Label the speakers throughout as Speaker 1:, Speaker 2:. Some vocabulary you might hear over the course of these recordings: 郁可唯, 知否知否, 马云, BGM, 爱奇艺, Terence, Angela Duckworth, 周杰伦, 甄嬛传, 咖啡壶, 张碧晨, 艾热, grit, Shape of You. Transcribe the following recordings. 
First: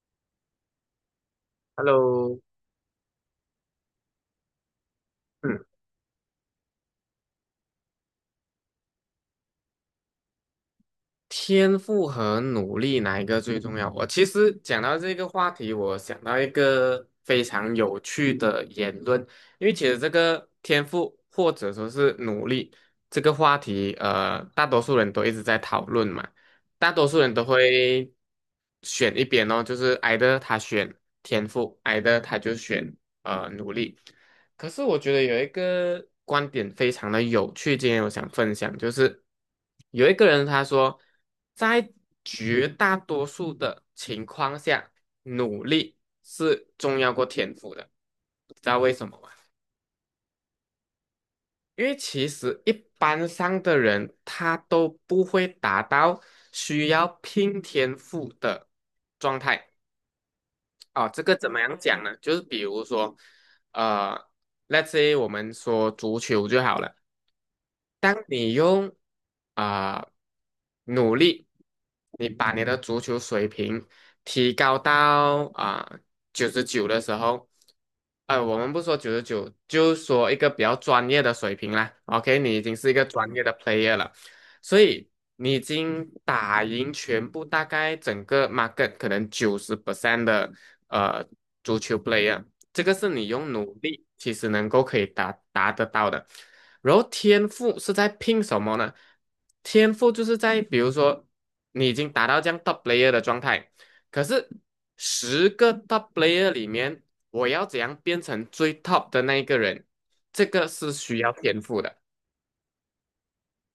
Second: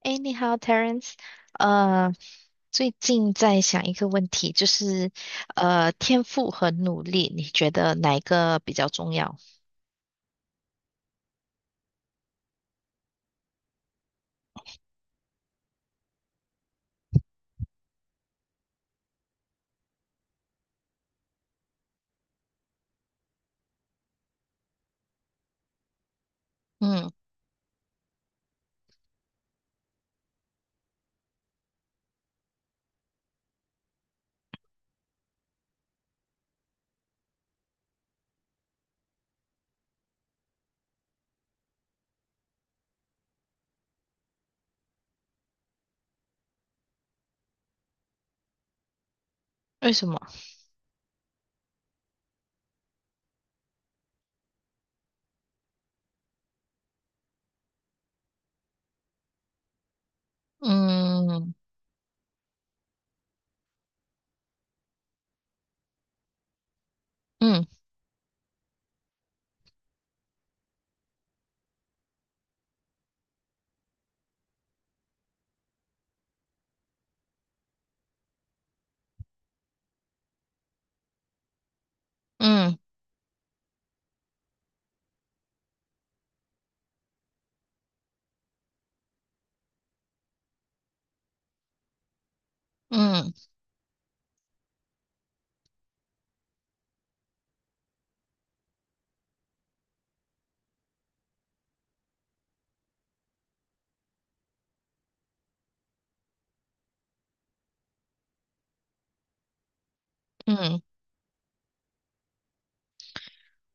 Speaker 1: 哎，你好，Terence。呃，
Speaker 2: Hello，
Speaker 1: 最近在想一个问题，就是
Speaker 2: 嗯，
Speaker 1: 天赋和努力，你觉得哪一个比较重要？
Speaker 2: 天赋和努力哪一个最重要？我其实讲到这个话题，我想到一个非常有趣的言论，因为其实这个天赋或者说是努力这个话题，大多数人都一直在讨论嘛，大多
Speaker 1: 嗯，
Speaker 2: 数人都会选一边哦，就是 either 他选天赋，either 他就选努力。可是我觉得有一个观点非常的有趣，今天我想分享，就是有一个人他说，在绝大多数的情况下，努力是重要过天赋的，知道为什么吗？
Speaker 1: 为什么？
Speaker 2: 因为其实一般上的人他都不会达到需要拼天赋的状态哦。这个怎
Speaker 1: 嗯
Speaker 2: 么样讲呢？就是比如说，呃，let's say 我们说足球就好了。
Speaker 1: 嗯
Speaker 2: 当你用啊、努力，你把你的足球水平提高到九十九的时候，我们不说九十九，就说一个比较专业的水平啦。OK，你已经
Speaker 1: 嗯
Speaker 2: 是一个专业的 player 了，所以你已经打赢全部大概整个 market 可能九十 percent 的呃足球 player。这个是你
Speaker 1: 嗯
Speaker 2: 用努力其实能够可以达得到的。然后天赋是在拼什么呢？天赋就是在比如说你已经达到这样 top player 的状态，可是10个 top player 里面，我要怎样变成最 top 的那一个人？这个
Speaker 1: 嗯
Speaker 2: 是需要天赋的。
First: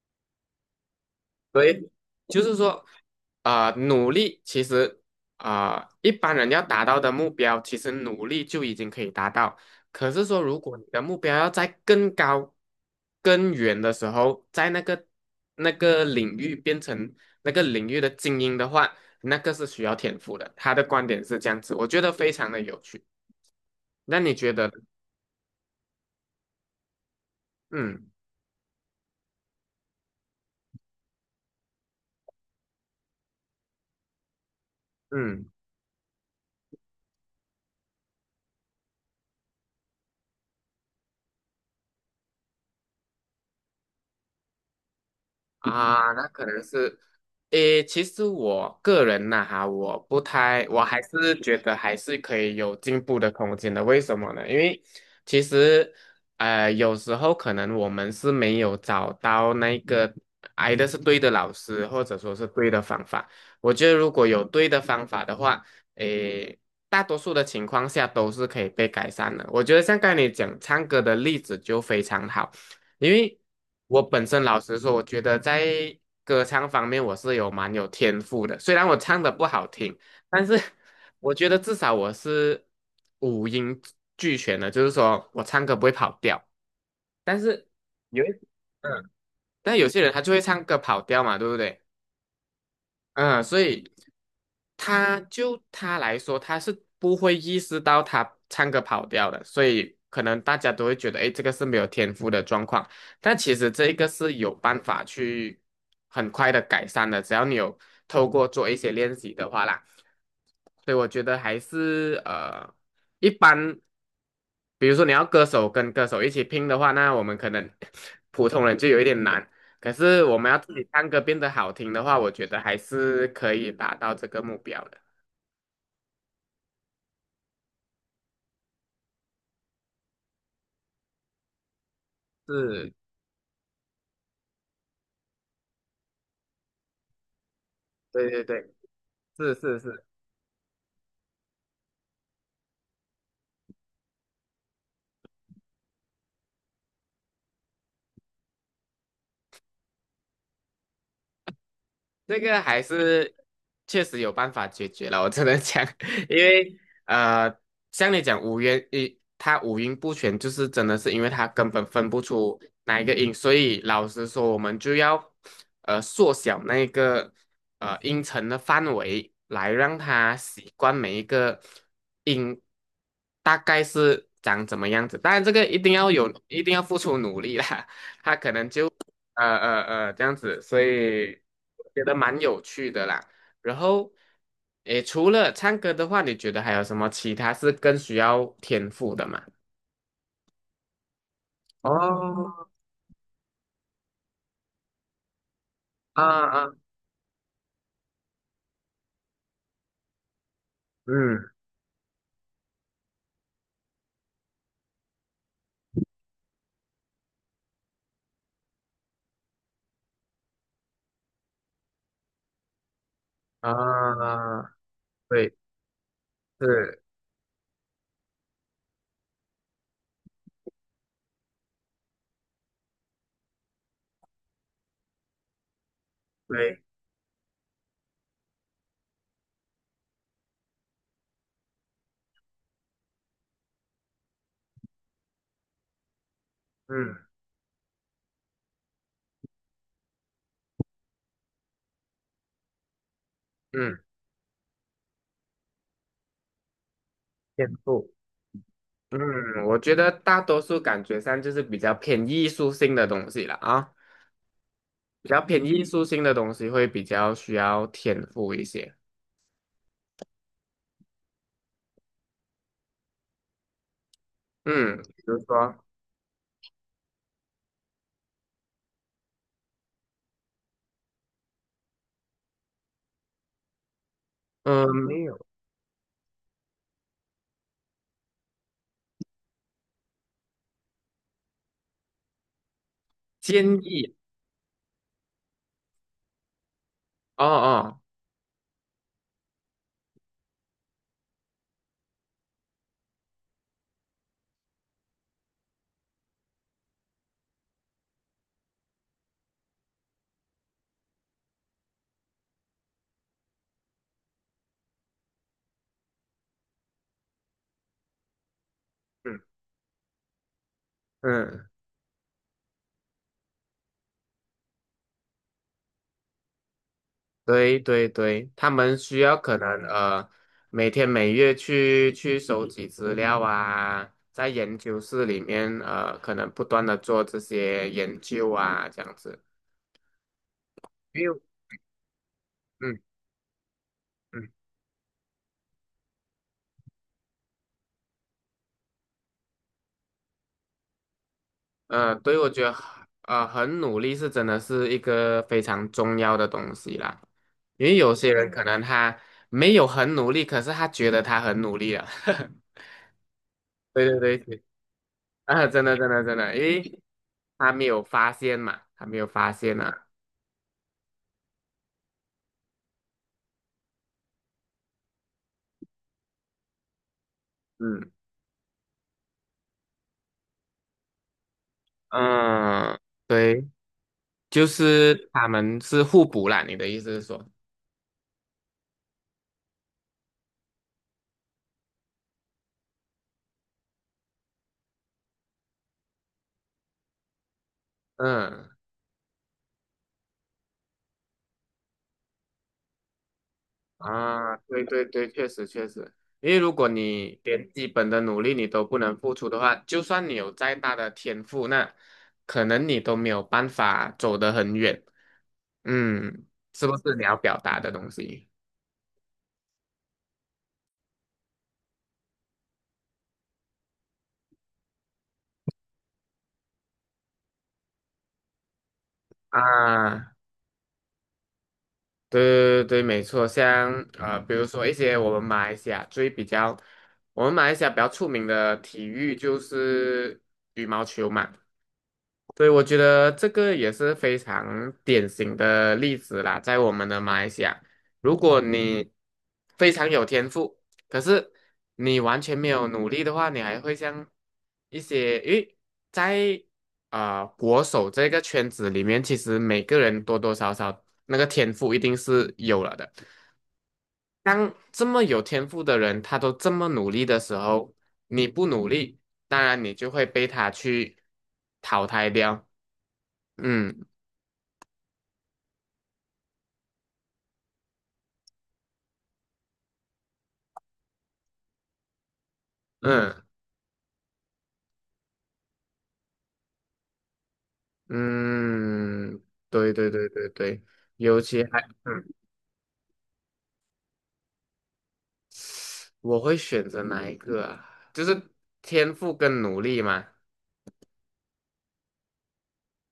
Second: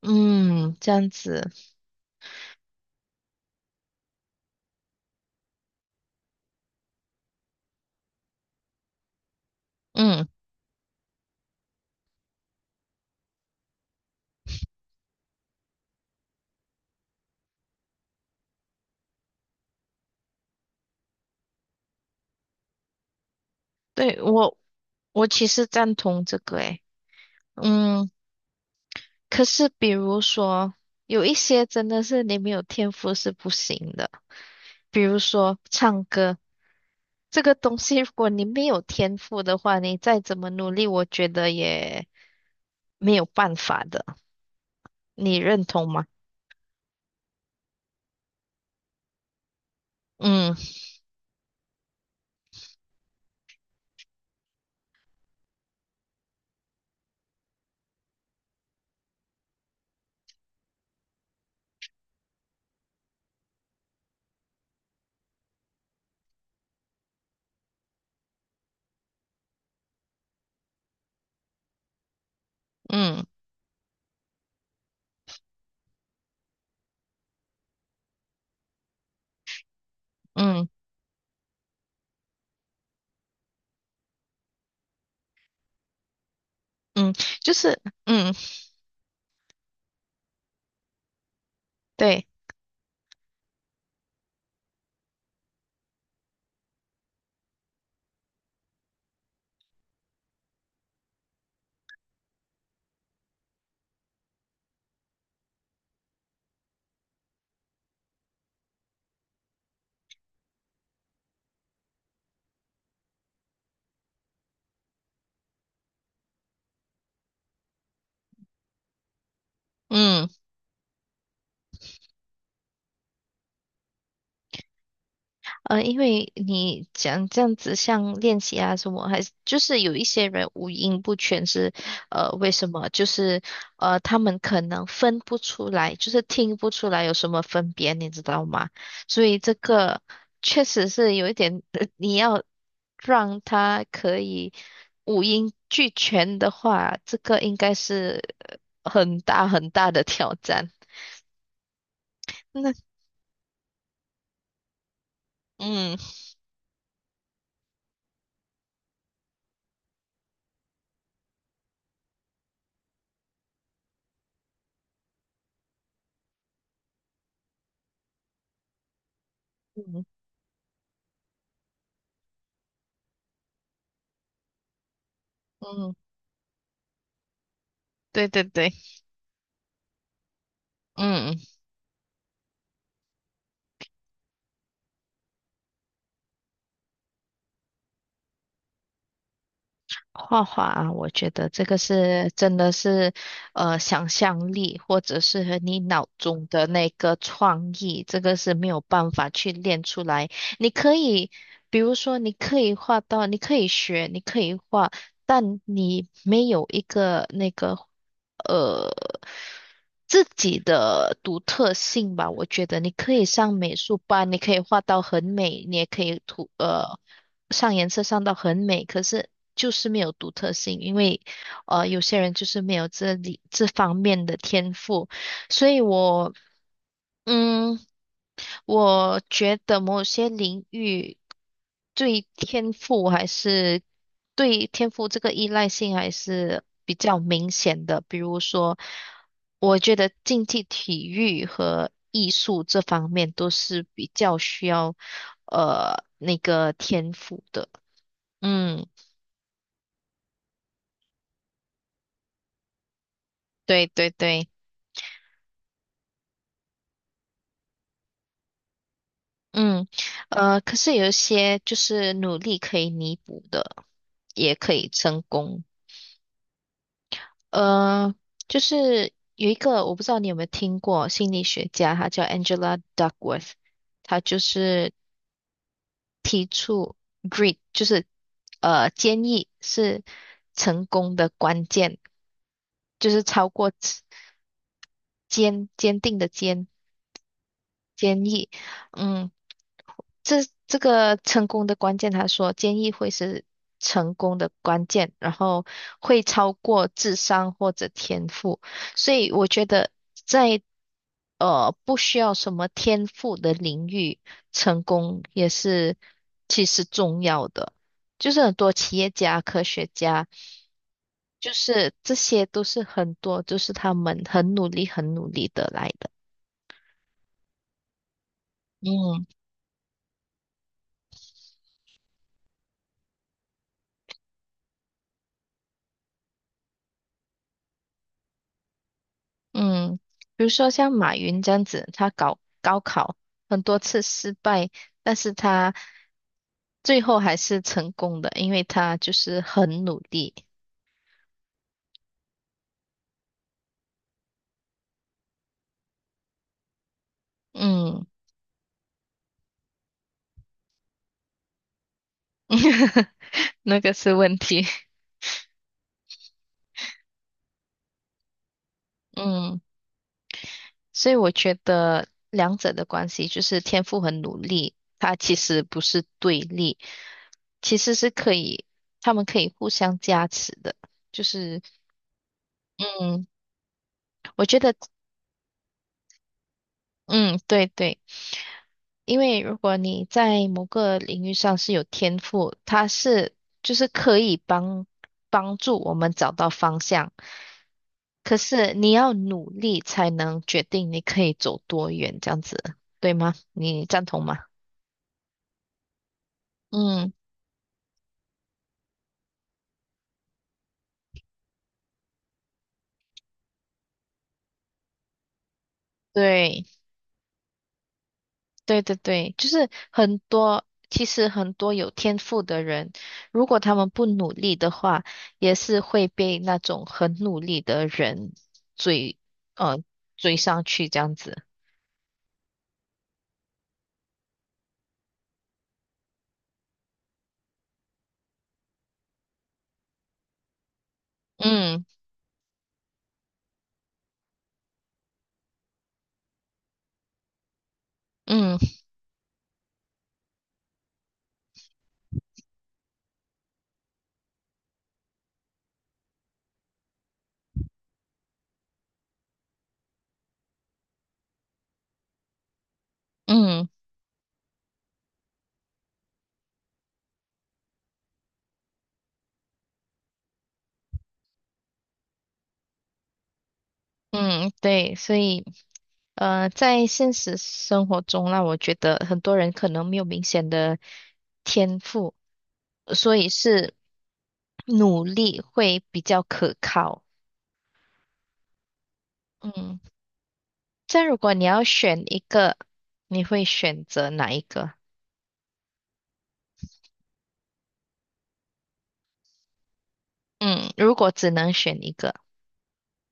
Speaker 1: 嗯，这样子。
Speaker 2: 对，就是说，努力其实，一般人要达到的目标，其实努力就已经可以达到。可是
Speaker 1: 嗯，
Speaker 2: 说，如果你的目标要在更高、更远的时候，在那个领域变成那个领域的精英的话，那个是需要天赋的。他的观点是这样子，我觉得非常的有趣。那
Speaker 1: 对，
Speaker 2: 你觉
Speaker 1: 我
Speaker 2: 得呢？
Speaker 1: 我其实赞同这个诶。嗯，
Speaker 2: 嗯
Speaker 1: 可是比如说有一些真的是你没有天赋是不行的，比如
Speaker 2: 嗯，
Speaker 1: 说唱歌。这个东西，如果你没有天赋的话，你再怎么努力，我觉得也没有办法的。你认同吗？
Speaker 2: 啊，那可能是。诶，其实我个人呐、哈，我不
Speaker 1: 嗯
Speaker 2: 太，我还是觉得还是可以有进步的空间的。为什么呢？因为其实，有时候可能我们是没有找到那个挨的是对的老师，或者说是对的方法。我觉得如果有对的方法的话，诶，大多数的情况下都是可以被改善的。我觉得像刚才你讲唱歌的例子就非常好。因
Speaker 1: 嗯
Speaker 2: 为我本身老实说，我觉得在歌唱方面我是有蛮有天赋的。虽然我唱的不好听，但是
Speaker 1: 嗯
Speaker 2: 我觉得至少我是五音俱全的，就是说我唱歌不会跑调。
Speaker 1: 嗯，
Speaker 2: 但
Speaker 1: 就
Speaker 2: 是
Speaker 1: 是
Speaker 2: 有一，
Speaker 1: 嗯，
Speaker 2: 嗯，但有些人他就会唱歌跑调嘛，对不对？
Speaker 1: 对，
Speaker 2: 嗯，所以他来说，他是不会意识到他唱歌跑调的，所以可能大家都会觉得，哎，这个是没有天赋的状况。但其实这一个是有办法去很快的改善的，只要你有透过做一些练习的话啦。所以我觉得还是一般，比如说你要歌手跟歌手一起拼的话，那我们可能 普通人就有一点难。可是
Speaker 1: 嗯。
Speaker 2: 我们要自己唱歌变得好听的话，我觉得还是可以达到这个目标的。
Speaker 1: 因为你讲这样子，像练习啊什么，还是就是有一些人五音不全是，呃，为什么？
Speaker 2: 是，
Speaker 1: 就是他们可能分不出来，就是听不出来有什么分别，你知
Speaker 2: 对对
Speaker 1: 道吗？
Speaker 2: 对，
Speaker 1: 所以这
Speaker 2: 是是
Speaker 1: 个
Speaker 2: 是。
Speaker 1: 确实是有一点，你要让他可以五音俱全的话，这个应该是很大很大的挑战。
Speaker 2: 这 个
Speaker 1: 那
Speaker 2: 还是确实有办法解决了，我只能讲，
Speaker 1: 嗯
Speaker 2: 因为呃，像你讲五音一，他五音不全，就是真的是因为他根本分不出哪一个音，所以老实说，我们就要缩小那个音程的范围，来让
Speaker 1: 嗯
Speaker 2: 他习惯每一个音大概是长怎么样子。当然，这个一定
Speaker 1: 嗯，
Speaker 2: 要有，一定要付出努力啦。
Speaker 1: 对对对，
Speaker 2: 这样子，所以
Speaker 1: 嗯。
Speaker 2: 我觉得蛮有趣的啦。然后，诶，除了唱歌的话，你觉得还有什么其他是更需要天赋的吗？
Speaker 1: 画画啊，我觉得这个是真
Speaker 2: 哦，
Speaker 1: 的是，呃，想象力或者是和你脑
Speaker 2: 啊
Speaker 1: 中的
Speaker 2: 啊，
Speaker 1: 那个创意，这个是没有办法去练出来。你可以，
Speaker 2: 嗯
Speaker 1: 比如说，你可以画到，你可以学，你可以画，但你没有一个那个。呃自己的独特性吧。我觉得你可以上美术班，你可以
Speaker 2: 啊，
Speaker 1: 画到很
Speaker 2: 对，
Speaker 1: 美，你也可以涂
Speaker 2: 是，
Speaker 1: 上颜色上到很美，可是就是没有独特性，因为有些人就是没有这里这方面的天赋，所以我。
Speaker 2: 对，
Speaker 1: 嗯，我觉得某些领域对天赋还是对天赋这个依赖性还是比
Speaker 2: 嗯
Speaker 1: 较明显的。比如说，我觉得竞技体育和艺术这方面都是
Speaker 2: 嗯，
Speaker 1: 比较需要那个天赋的。
Speaker 2: 天赋，
Speaker 1: 嗯，
Speaker 2: 嗯，我觉得大多数感觉上就是比较偏艺术性的东西了
Speaker 1: 对
Speaker 2: 啊，
Speaker 1: 对对，
Speaker 2: 比较偏艺术性的东西会比较需要天赋一些。
Speaker 1: 嗯，呃，可是有一些就是努力可以弥补的，也可以
Speaker 2: 嗯，
Speaker 1: 成
Speaker 2: 比如
Speaker 1: 功。
Speaker 2: 说，
Speaker 1: 呃，就是有一个我不知道你有没有听过心理学家，他叫 Angela Duckworth，她就
Speaker 2: 嗯，
Speaker 1: 是
Speaker 2: 没有
Speaker 1: 提出 grit，就是坚毅是成功的关键，就是超
Speaker 2: 建
Speaker 1: 过
Speaker 2: 议。
Speaker 1: 坚坚定的坚
Speaker 2: 哦哦，
Speaker 1: 坚毅，嗯，这这个成功的关键，他说坚毅会是成功的关键，然后会超过智商或者天赋，所以我觉得在不需要什么天赋的领域，成功也是其实重要的。就是很多企业家、
Speaker 2: 嗯，
Speaker 1: 科学家，就
Speaker 2: 嗯，
Speaker 1: 是这些都是很多，就是他们很努力、很努力得来的。
Speaker 2: 对对对，他们需
Speaker 1: 嗯。
Speaker 2: 要可能每天每月去收集资料啊，在研究室里面可能不断的做这些研究啊，这样子。
Speaker 1: 嗯，比如说像马
Speaker 2: 没有，
Speaker 1: 云这样子，他搞高
Speaker 2: 嗯
Speaker 1: 考很多次失
Speaker 2: 嗯，
Speaker 1: 败，但是他最后还是成功的，因为他就是很努力。
Speaker 2: 对，我觉得很努力是真的是一个非常重要的东西啦，因为
Speaker 1: 嗯，
Speaker 2: 有些人可能他没有很努力，可是他觉得他很努力了。
Speaker 1: 那个是
Speaker 2: 对
Speaker 1: 问
Speaker 2: 对对，
Speaker 1: 题。
Speaker 2: 啊，真的真的真的，因为他没有发现嘛，他没有发
Speaker 1: 嗯，
Speaker 2: 现啊，
Speaker 1: 所以我觉得两者的关系就是天赋和努力，它其实不是对立，其实是
Speaker 2: 嗯
Speaker 1: 可以，他们可以互相加持的。就是，
Speaker 2: 嗯，
Speaker 1: 嗯，
Speaker 2: 对，
Speaker 1: 我觉
Speaker 2: 就
Speaker 1: 得，
Speaker 2: 是他们是互补啦，你的意思是
Speaker 1: 嗯，
Speaker 2: 说，
Speaker 1: 对对。因为如果你在某个领域上是有天赋，它是就是可以帮助我们找到方向。可
Speaker 2: 嗯
Speaker 1: 是你要努力才能决定你可以走多远，这样子，对吗？你赞同吗？
Speaker 2: 啊，对对对，确实确实，因为如果
Speaker 1: 嗯，
Speaker 2: 你连基本的努力你都不能付出的话，就算你有再大的天赋，那可能你都没有办法走得很远，嗯，
Speaker 1: 对，
Speaker 2: 是不是你要表达的东西
Speaker 1: 对对对，就是很多，其实很多有天赋的人，如果他们不努力的话，也是会被那种很努力的人追，呃，
Speaker 2: 啊？
Speaker 1: 追上去这样子。
Speaker 2: 对对对，没错，像比如说一些我们马来西亚最比较，我们马来西亚比较出名的体育就是羽毛球嘛。
Speaker 1: 嗯
Speaker 2: 对，我觉得这个也是非常典型的例子啦，在我们的马来西亚，如
Speaker 1: 嗯
Speaker 2: 果你非常有天赋，可是你完全没有努力的话，你还会像一些，因为在国手这个圈子里面，其实每个人多多少少那个天赋一定是有了的。
Speaker 1: 嗯
Speaker 2: 当这么有天赋的人，他都这么努力的时候，你不努力，当然你就会被他去淘汰掉。嗯。
Speaker 1: 嗯，对，所以在现实生活中啦，我觉得很多人可能没有明显的天赋，所以
Speaker 2: 嗯
Speaker 1: 是努力会比较可靠。
Speaker 2: 嗯，
Speaker 1: 嗯，
Speaker 2: 对对对对对，
Speaker 1: 这样如果
Speaker 2: 尤
Speaker 1: 你要
Speaker 2: 其还，
Speaker 1: 选一个，你会选择哪一个？
Speaker 2: 我会选择哪一个啊？就是天赋跟努力嘛。
Speaker 1: 嗯，如果只能选一个，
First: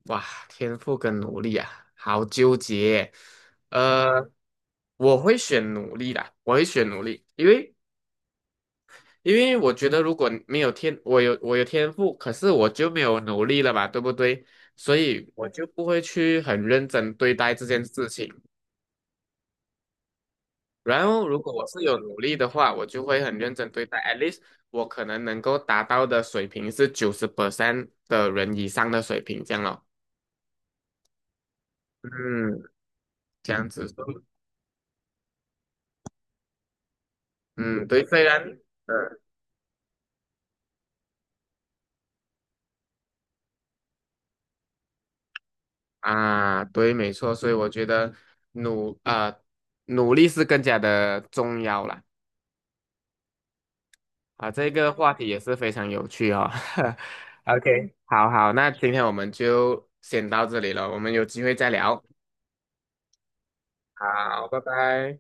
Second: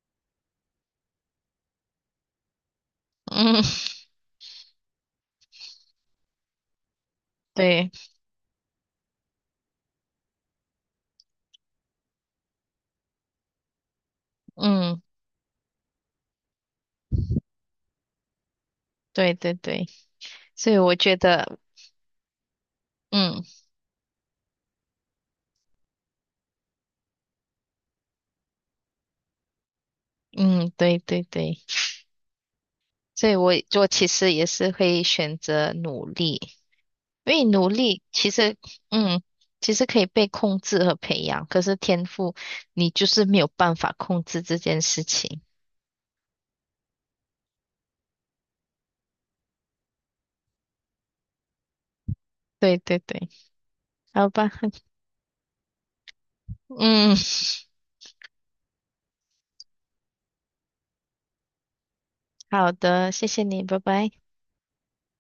Speaker 2: 哇，天赋跟努力啊，好纠结。
Speaker 1: 嗯，
Speaker 2: 呃，我会选努力啦，我会选努力，
Speaker 1: 对，
Speaker 2: 因为我觉得如果没有天，我有天赋，可是我就没有努力了嘛，对不对？所
Speaker 1: 嗯，
Speaker 2: 以我就不会去很认真对待这件事情。
Speaker 1: 对对对，所以我
Speaker 2: 然
Speaker 1: 觉
Speaker 2: 后，如果
Speaker 1: 得，
Speaker 2: 我是有努力的话，我就会很
Speaker 1: 嗯
Speaker 2: 认真对待。at least 我可能能够达到的水平是九十 percent 的人以上的水平，这样咯。
Speaker 1: 嗯，对对对，
Speaker 2: 嗯，
Speaker 1: 所以
Speaker 2: 这
Speaker 1: 我
Speaker 2: 样
Speaker 1: 我
Speaker 2: 子说
Speaker 1: 其实也是会选择努力。因为努
Speaker 2: 嗯，
Speaker 1: 力
Speaker 2: 对，虽
Speaker 1: 其实，
Speaker 2: 然，呃
Speaker 1: 嗯，其实可以被控制和培养，可是天赋你就是没有办法控制这件事情。
Speaker 2: 啊，对，没错，所以我觉得努啊、努力是更加的重要啦。
Speaker 1: 对对对，好吧，
Speaker 2: 啊，这 个话题也是非常有趣哦。
Speaker 1: 嗯，
Speaker 2: OK，好好，那今天我们就先到这里了，我们有机会再聊。
Speaker 1: 好的，谢谢你，拜拜。
Speaker 2: 好，拜拜。